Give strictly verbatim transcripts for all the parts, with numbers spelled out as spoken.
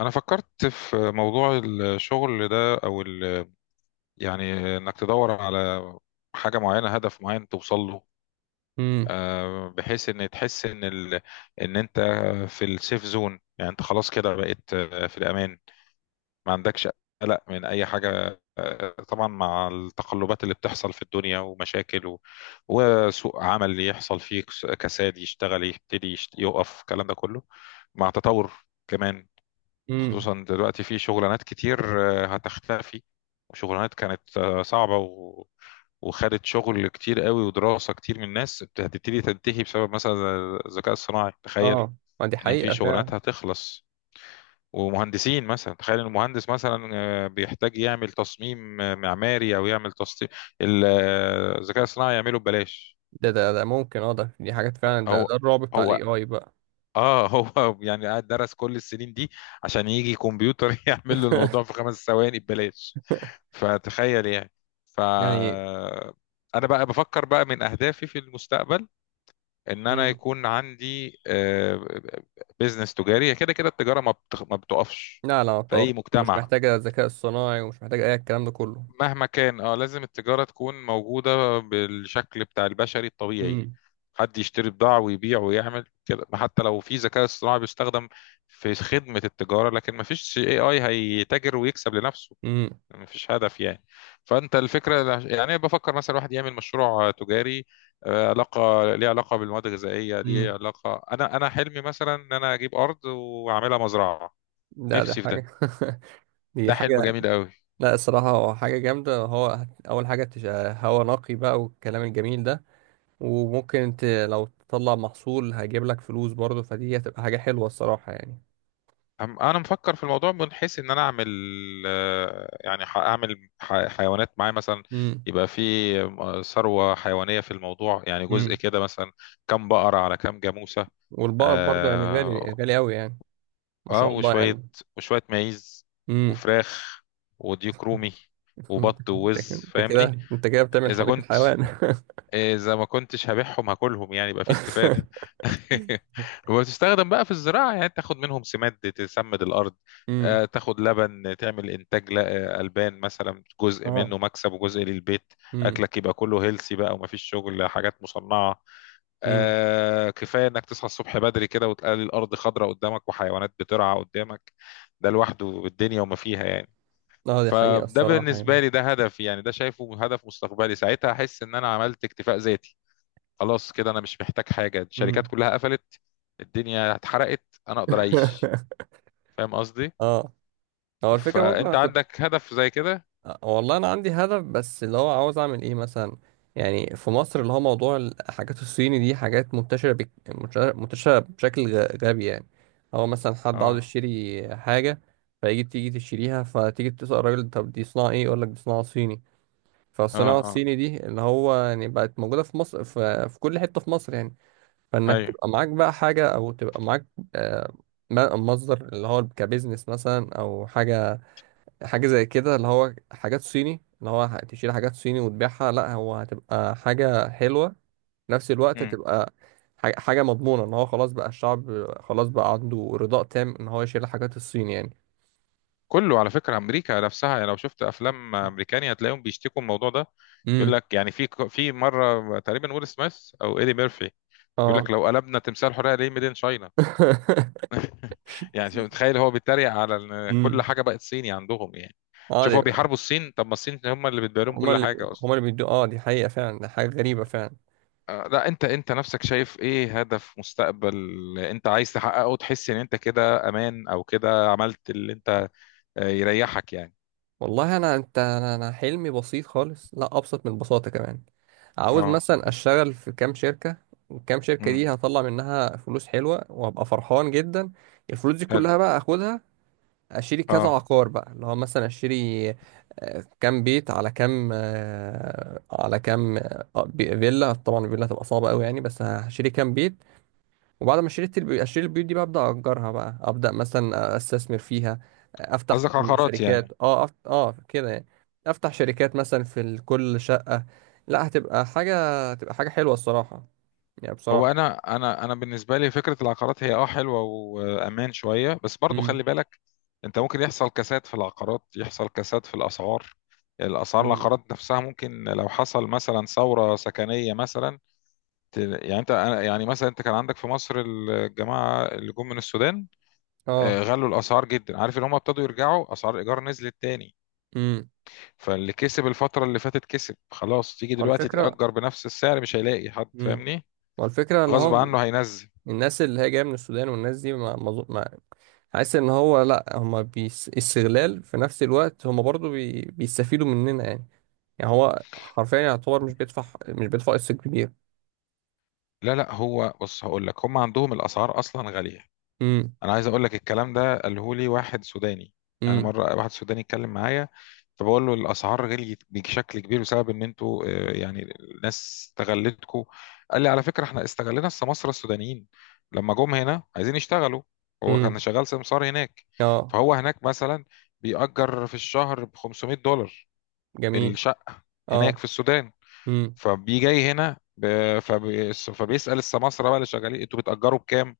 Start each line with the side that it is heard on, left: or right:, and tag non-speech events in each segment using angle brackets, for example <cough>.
left: انا فكرت في موضوع الشغل ده او ال- يعني انك تدور على حاجه معينه، هدف معين توصل له.
right: امم
left: آه، بحيث ان تحس ان ال... ان انت في السيف زون، يعني انت خلاص كده بقيت آه، في الامان، ما عندكش قلق من اي حاجه. آه، طبعا مع التقلبات اللي بتحصل في الدنيا ومشاكل و... وسوق عمل يحصل فيه كس- كساد، يشتغل، يبتدي يشت... يقف الكلام ده كله مع تطور كمان.
right: امم
left: خصوصا دلوقتي في شغلانات كتير آه، هتختفي، وشغلانات كانت آه، صعبة و... وخدت شغل كتير قوي ودراسة كتير من الناس بت- هتبتدي تنتهي بسبب مثلا ز- الذكاء الصناعي، تخيل.
right: اه، ما دي
left: ان في
right: حقيقة فعلا.
left: شغلانات هتخلص، ومهندسين مثلا. تخيل ان المهندس مثلا آه، بيحتاج يعمل تصميم آه، معماري او يعمل تصميم ال- آه، الذكاء الصناعي يعمله ببلاش.
right: ده ده ده ممكن، اه، ده دي حاجات فعلا. ده
left: هو
right: ده الرعب بتاع
left: هو
right: الاي اي بقى.
left: اه هو <laughs> يعني قاعد درس كل السنين دي عشان يجي كمبيوتر <laughs> يعمل له الموضوع في
right: <laughs>
left: خمس ثواني ببلاش، فتخيل يعني. ف
right: يعني.
left: انا بقى بفكر بقى من اهدافي في المستقبل ان انا
right: امم
left: يكون عندي بيزنس تجاري. هي كده كده التجاره ما بتخ- ما بتقفش
right: لا، لا،
left: في
right: طبعا،
left: اي
right: ومش
left: مجتمع
right: محتاجة الذكاء الصناعي ومش محتاجة اي الكلام ده كله.
left: مهما كان. اه، لازم التجاره تكون موجوده بالشكل بتاع البشري الطبيعي،
right: امم
left: حد يشتري بضاعه ويبيع ويعمل كده. حتى لو في ذكاء اصطناعي بيستخدم في خدمه التجاره، لكن ما فيش اي اي هيتاجر ويكسب لنفسه،
right: امم
left: مفيش هدف يعني. فانت الفكره يعني بفكر مثلا الواحد يعمل مشروع تجاري آه، علاقه، ليه علاقه بالمواد الغذائيه، ليه
right: امم
left: علاقه. انا انا حلمي مثلا ان انا اجيب ارض واعملها مزرعه،
right: لا، دي
left: نفسي في ده.
right: حاجة. <laughs> دي
left: ده حلم
right: حاجة.
left: جميل قوي.
right: لا، الصراحة هو حاجة جامدة. هو هت- أول حاجة تش- هوا نقي بقى والكلام الجميل ده. وممكن انت لو تطلع محصول هيجيب لك فلوس برضه، فدي هتبقى حاجة حلوة الصراحة يعني.
left: أم- انا مفكر في الموضوع من حيث ان انا اعمل آه، يعني ح- اعمل ح- حيوانات معايا مثلا،
right: امم
left: يبقى في آه، ثروه حيوانيه في الموضوع، يعني جزء
right: امم
left: كده مثلا. كم بقره على كم جاموسه.
right: والبقر برضه يعني غالي
left: آه،
right: غالي أوي يعني. ما
left: اه
right: شاء الله
left: وشوية
right: يعني.
left: وشوية معيز
right: امم
left: وفراخ وديك رومي
right: <laughs>
left: وبط
right: انت
left: ووز،
right: انت كده.
left: فاهمني.
right: انت كده بتعمل
left: اذا
right: حديقة
left: كنت
right: حيوان. <laughs>
left: اذا ما كنتش هبيعهم هاكلهم، يعني يبقى في استفادة. <laughs> وتستخدم بقى في الزراعة، يعني تاخد منهم سماد تسمد الارض،
right: امم
left: آه، تاخد لبن تعمل انتاج ل- آه، البان مثلا، جزء
right: اه.
left: منه مكسب وجزء للبيت.
right: امم
left: اكلك يبقى كله هيلسي بقى، ومفيش شغل حاجات مصنعة.
right: امم
left: آه، كفايه انك تصحى الصبح بدري كده، وتلاقي الارض خضراء قدامك وحيوانات بترعى قدامك. ده لوحده الدنيا وما فيها يعني.
right: اه، دي حقيقة
left: فده
right: الصراحة يعني.
left: بالنسبه لي ده هدف، يعني ده شايفه هدف مستقبلي. ساعتها احس ان انا عملت اكتفاء ذاتي، خلاص كده انا مش محتاج حاجه. الشركات
right: امم
left: كلها قفلت، الدنيا اتحرقت، انا اقدر اعيش،
right: <laughs>
left: فاهم قصدي.
right: اه. هو الفكرة برضه انا
left: فانت
right: كنت.
left: عندك هدف زي كده؟
right: آه، والله انا عندي هدف، بس اللي هو عاوز اعمل ايه مثلا. يعني في مصر اللي هو موضوع الحاجات الصيني دي حاجات منتشرة بك... منتشرة منتشرة بشكل غ- غبي يعني. هو مثلا حد عاوز
left: اه،
right: يشتري حاجة، فيجي تيجي تشتريها، فتيجي تسأل الراجل: طب دي صناعة ايه؟ يقول لك: دي صناعة صيني.
left: اه،
right: فالصناعة
left: اه،
right: الصيني دي اللي هو يعني بقت موجودة في مصر، في, في كل حتة في مصر يعني. فإنك
left: ايوه.
right: تبقى معاك بقى حاجة أو تبقى معاك آه، م- مصدر اللي هو كبزنس مثلا أو حاجة. حاجة زي كده اللي هو حاجات صيني، اللي هو ه- تشيل حاجات صيني وتبيعها. لا، هو هتبقى حاجة حلوة في نفس الوقت. تبقى ح- حاجة مضمونة إن هو خلاص بقى الشعب خلاص بقى عنده رضاء تام إن هو يشيل الحاجات الصيني يعني.
left: كله على فكرة أمريكا نفسها، يعني لو شفت أفلام أمريكاني هتلاقيهم بيشتكوا من الموضوع ده.
right: امم
left: يقول لك يعني في في مرة تقريبا ويل سميث أو إيدي ميرفي يقول لك
right: اه.
left: لو قلبنا تمثال حرية ليه، ميدين شاينا.
right: <laughs>
left: <laughs> يعني شوف تخيل، هو بيتريق على إن
right: امم
left: كل حاجة بقت صيني عندهم يعني. شوف هو
right: اه.
left: بيحاربوا الصين، طب ما الصين هم اللي بتبيع لهم
right: هما
left: كل
right: اللي بي-
left: حاجة أصلا.
right: هما اللي بيدوا. اه، دي حقيقة فعلا. ده حاجة غريبة فعلا.
left: آه، لا، انت انت نفسك شايف ايه هدف مستقبل انت عايز تحققه، تحس ان انت كده امان، او كده عملت اللي انت آه، يريحك يعني؟
right: والله انا انت انا أنا حلمي بسيط خالص، لا، ابسط من البساطة كمان. عاوز
left: اه،
right: مثلا اشتغل في كام شركة. الكام شركة
left: امم،
right: دي هطلع منها فلوس حلوة وابقى فرحان جدا. الفلوس دي
left: حلو،
right: كلها بقى اخدها، اشتري كذا
left: اه.
right: عقار بقى اللي هو مثلا اشتري آه، كام بيت على كام آه، على كام آه، بي- فيلا. طبعا الفيلا هتبقى صعبة قوي يعني، بس هشتري كام بيت. وبعد ما اشتريت البيوت، اشتري البيوت دي بقى ابدا اجرها بقى، ابدا مثلا استثمر فيها. افتح
left: قصدك عقارات
right: شركات.
left: يعني؟
right: اه أفت... اه كده يعني. افتح شركات مثلا في ال- كل شقة. لا، هتبقى حاجة. تبقى حاجة حلوة الصراحة يعني،
left: هو
right: بصراحة.
left: انا انا انا بالنسبه لي فكره العقارات هي اه حلوه وامان شويه، بس برضو خلي
right: امم
left: بالك. انت ممكن يحصل كساد في العقارات، يحصل كساد في الاسعار. الاسعار،
right: امم
left: العقارات نفسها ممكن لو حصل مثلا ثوره سكنيه مثلا، ت- يعني انت، أنا- يعني مثلا انت كان عندك في مصر الجماعه اللي جم من السودان،
right: اه.
left: آه، غلوا الاسعار جدا. عارف اللي هم ابتدوا يرجعوا، اسعار الايجار نزلت تاني.
right: امم
left: فاللي كسب الفتره اللي فاتت كسب خلاص. تيجي دلوقتي
right: والفكرة
left: تأجر بنفس السعر، مش هيلاقي حد،
right: امم
left: فاهمني.
right: والفكرة اللي
left: غصب
right: هو
left: عنه هينزل.
right: الناس اللي هي جاية من السودان، والناس دي ما ما أظن- حاسس ان هو لا هما بيس... استغلال، في نفس الوقت هما برضو بي... بيستفيدوا مننا يعني. يعني هو حرفيا يعتبر مش بيدفع مش بيدفع قسط كبير.
left: لا لا، هو بص هقول لك، هم عندهم الاسعار اصلا غاليه.
right: امم
left: انا عايز اقول لك الكلام ده قاله لي واحد سوداني، يعني
right: امم
left: مره واحد سوداني اتكلم معايا. فبقول له الاسعار غليت بشكل كبير بسبب ان انتوا آه، يعني الناس استغلتكم. قال لي على فكره احنا استغلنا السماسره السودانيين لما جم هنا عايزين يشتغلوا. هو
right: امم
left: كان شغال سمسار هناك.
right: اه.
left: فهو هناك مثلا بيأجر في الشهر ب خمسمية دولار
right: جميل.
left: الشقه،
right: اه.
left: هناك في السودان.
right: امم
left: فبيجي جاي هنا ب- فبي- فبيسأل السماسرة بقى اللي شغالين، انتوا بتأجروا بكام؟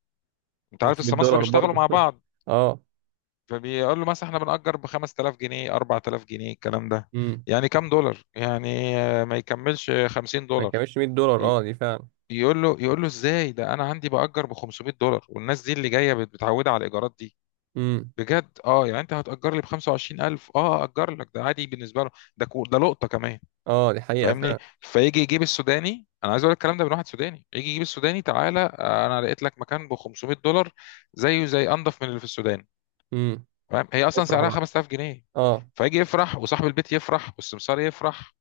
left: انت عارف
right: 500
left: السماسرة
right: دولار
left: بيشتغلوا
right: برضه.
left: مع
right: <laughs>
left: بعض.
right: اه.
left: فبيقول له مثلا احنا بنأجر ب خمسة آلاف جنيه، اربعة آلاف جنيه الكلام ده.
right: امم
left: يعني كام دولار؟ يعني آه، ما يكملش 50
right: ما
left: دولار
right: كانش مائة دولار.
left: ي-
right: اه، دي فعلا.
left: يقول له، يقول له ازاي ده انا عندي بأجر ب خمسمائة دولار، والناس دي اللي جايه بت- متعوده على الايجارات دي
right: امم
left: بجد. اه، يعني انت هتأجر لي ب خمسة وعشرين ألف، اه أجر لك، ده عادي بالنسبه له. ده كو- ده لقطه كمان،
right: اه، دي حقيقة
left: فاهمني.
right: فعلا.
left: فيجي يجيب السوداني، انا عايز اقول لك الكلام ده من واحد سوداني، يجي يجيب السوداني، تعالى آه، انا لقيت لك مكان ب خمسمية دولار، زيه زي، انضف من اللي في السودان،
right: امم
left: فاهم. هي اصلا
right: افرح
left: سعرها
right: بقى.
left: خمستلاف جنيه.
right: اه.
left: فيجي يفرح وصاحب البيت يفرح والسمسار يفرح،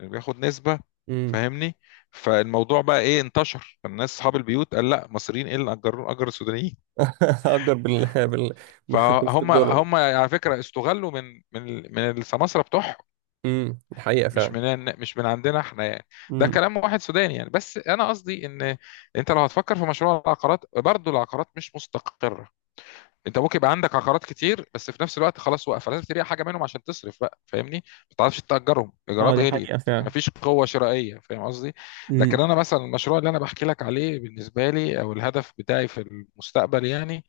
left: اللي بياخد نسبة،
right: امم
left: فاهمني. فالموضوع بقى ايه؟ انتشر الناس اصحاب البيوت قال، لا مصريين ايه اللي اجروا، اجر السودانيين.
right: <laughs> اجر بال بال 500
left: فهم
right: دولار
left: هم على فكرة استغلوا من من من السماسرة بتوعهم،
right: امم دي حقيقة
left: مش
right: فعلا.
left: من مش من عندنا احنا يعني. ده
right: امم
left: كلام واحد سوداني يعني. بس انا قصدي ان انت لو هتفكر في مشروع العقارات، برضه العقارات مش مستقره. انت ممكن يبقى عندك عقارات كتير، بس في نفس الوقت خلاص واقفه، لازم تبيع حاجه منهم عشان تصرف بقى، فاهمني، ما تعرفش تاجرهم،
right: اه،
left: الايجارات
right: دي
left: غليت،
right: حقيقة فعلا.
left: مفيش قوه شرائيه، فاهم قصدي. لكن انا مثلا المشروع اللي انا بحكي لك عليه بالنسبه لي، او الهدف بتاعي في المستقبل يعني،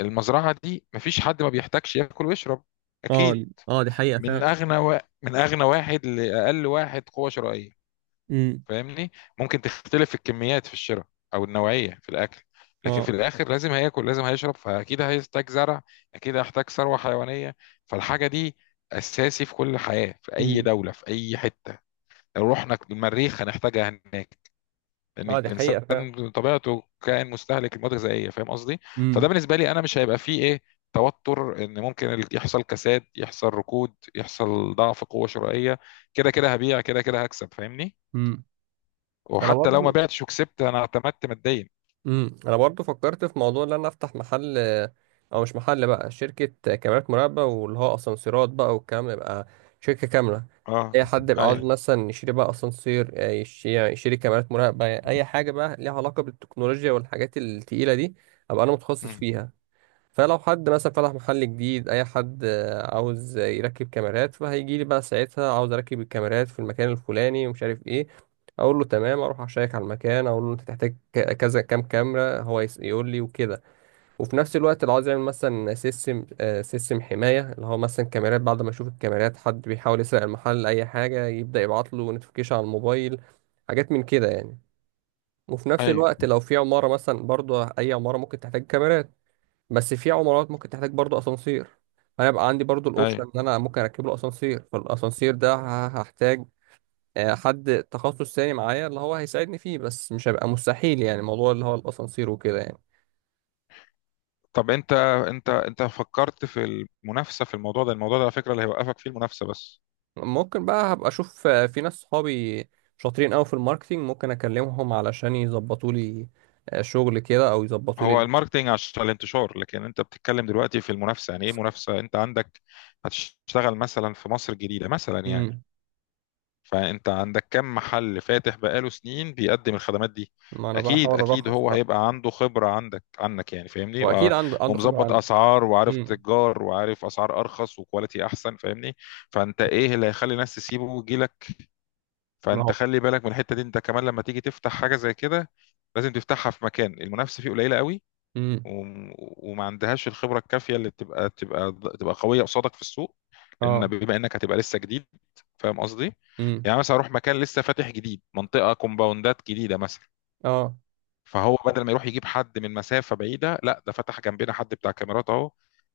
left: المزرعه دي، مفيش حد ما بيحتاجش ياكل ويشرب،
right: اه
left: اكيد.
right: اه دي حقيقة
left: من
right: فعلا.
left: اغنى و... من اغنى واحد لاقل واحد قوه شرائيه،
right: امم
left: فاهمني. ممكن تختلف في الكميات في الشراء، او النوعيه في الاكل، لكن
right: اه.
left: في الاخر لازم هياكل لازم هيشرب، فاكيد هيحتاج زرع، اكيد هيحتاج ثروه حيوانيه. فالحاجه دي اساسي في كل حياه، في اي
right: امم
left: دوله، في اي حته. لو رحنا المريخ هنحتاجها هناك، لان
right: اه، دي حقيقة فعلا.
left: الانسان طبيعته كائن مستهلك المواد الغذائيه، فاهم قصدي.
right: امم
left: فده بالنسبه لي انا مش هيبقى فيه ايه، توتر. ان ممكن ال- يحصل كساد، يحصل ركود، يحصل ضعف قوه شرائيه. كده كده هبيع، كده كده هكسب، فاهمني.
right: امم انا
left: وحتى لو ما
right: برضو
left: بعتش وكسبت انا، اعتمدت ماديا.
right: امم انا برضو فكرت في موضوع ان انا افتح محل، او مش محل بقى، شركة كاميرات مراقبة، واللي هو اسانسيرات بقى والكلام ده يبقى شركة كاملة.
left: اه،
right: اي حد يبقى عاوز
left: ايوه،
right: مثلا يشتري بقى اسانسير، آه، يش- يشتري كاميرات مراقبة، اي حاجة بقى ليها علاقة بالتكنولوجيا والحاجات التقيلة دي، ابقى انا متخصص
left: مم.
right: فيها. فلو حد مثلا فتح محل جديد، اي حد آه، عاوز يركب كاميرات، فهيجي لي بقى ساعتها: عاوز اركب الكاميرات في المكان الفلاني ومش عارف ايه. اقول له تمام، اروح اشيك على المكان، اقول له انت تحتاج ك- كذا، كام كاميرا، هو يس- يقول لي، وكده. وفي نفس الوقت لو عاوز يعمل مثلا سيستم آه، سيستم حمايه، اللي هو مثلا كاميرات بعد ما يشوف الكاميرات حد بيحاول يسرق المحل اي حاجه، يبدا يبعت له نوتيفيكيشن على الموبايل. حاجات من كده يعني. وفي نفس
left: ايوه،
right: الوقت لو في عماره مثلا، برضه اي عماره ممكن تحتاج كاميرات، بس في عمارات ممكن تحتاج برضو اسانسير. انا بقى عندي برضو الاوبشن
left: ايوه.
right: ان انا ممكن اركب له اسانسير. فالاسانسير ده ه- هحتاج آه، حد تخصص تاني معايا، اللي هو هيساعدني فيه، بس مش هيبقى مستحيل يعني موضوع اللي هو الاسانسير وكده يعني.
left: طب انت، انت انت فكرت في المنافسه في الموضوع ده؟ الموضوع ده على فكره اللي هيوقفك فيه المنافسه بس.
right: ممكن بقى هبقى اشوف، آه، في ناس صحابي شاطرين قوي في الماركتينج، ممكن اكلمهم علشان يظبطوا لي آه، شغل كده، او يظبطوا
left: هو
right: لي.
left: الماركتينج عشان الانتشار، لكن انت بتتكلم دلوقتي في المنافسه. يعني ايه منافسه انت عندك؟ هتشتغل مثلا في مصر الجديده مثلا يعني؟
right: امم
left: فانت عندك كم محل فاتح بقاله سنين بيقدم الخدمات دي.
right: ما انا بقى
left: اكيد،
right: احاول
left: اكيد
right: ارخص
left: هو
right: بقى.
left: هيبقى عنده خبرة عندك، عنك يعني فاهمني،
right: هو
left: و-
right: اكيد عنده عنده خبرة
left: ومظبط
right: عنه.
left: اسعار، وعارف
right: امم
left: تجار، وعارف اسعار ارخص، وكواليتي احسن، فاهمني. فانت ايه اللي هيخلي الناس تسيبه ويجيلك؟
right: ما
left: فانت
right: هو.
left: خلي بالك من الحتة دي. انت كمان لما تيجي تفتح حاجة زي كده، لازم تفتحها في مكان المنافسة فيه قليلة قوي،
right: امم
left: وم- وما عندهاش الخبره الكافيه اللي تبقى تبقى تبقى قويه قصادك في السوق. لان
right: اه.
left: بما انك هتبقى لسه جديد، فاهم قصدي.
right: امم
left: يعني مثلا اروح مكان لسه فاتح جديد، منطقه كومباوندات جديده مثلا،
right: اه.
left: فهو بدل ما يروح يجيب حد من مسافه بعيده، لا ده فتح جنبنا حد بتاع كاميرات اهو،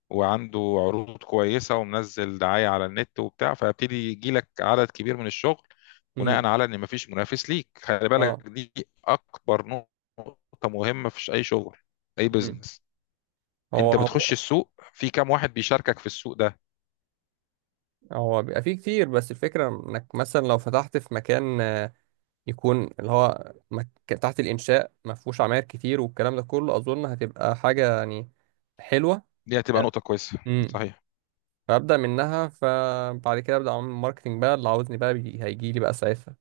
left: وعنده عروض كويسه، ومنزل دعايه على النت وبتاع، فيبتدي يجي لك عدد كبير من الشغل،
right: امم
left: بناء على ان مفيش منافس ليك. خلي بالك
right: اه.
left: دي اكبر نقطه مهمه في اي شغل، اي
right: مم.
left: بزنس.
right: هو
left: انت
right: هو
left: بتخش السوق في كام واحد بيشاركك في السوق ده.
right: هو بيبقى فيه كتير، بس الفكرة انك مثلا لو فتحت في مكان آه، يكون اللي هو مك... تحت الإنشاء، ما فيهوش عماير كتير والكلام ده كله، أظن هتبقى حاجة يعني حلوة.
left: دي هتبقى نقطة كويسة،
right: امم
left: صحيح.
right: فأبدأ منها. فبعد كده أبدأ أعمل ماركتينج بقى، اللي عاوزني بقى بي... هيجي لي بقى ساعتها.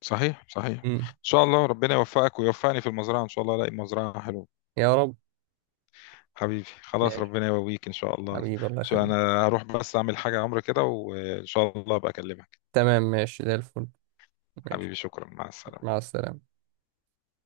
left: صحيح صحيح
right: امم
left: ان شاء الله ربنا يوفقك ويوفقني في المزرعة، ان شاء الله الاقي مزرعة حلوة.
right: يا رب.
left: حبيبي خلاص،
right: ماشي.
left: ربنا يقويك ان شاء الله.
right: حبيبي الله
left: شو
right: يخليك.
left: انا هروح بس اعمل حاجة عمري كده، وان شاء الله ابقى اكلمك.
right: تمام ماشي زي الفل. ماشي.
left: حبيبي شكرا، مع
right: ماشي،
left: السلامة.
right: مع السلامة.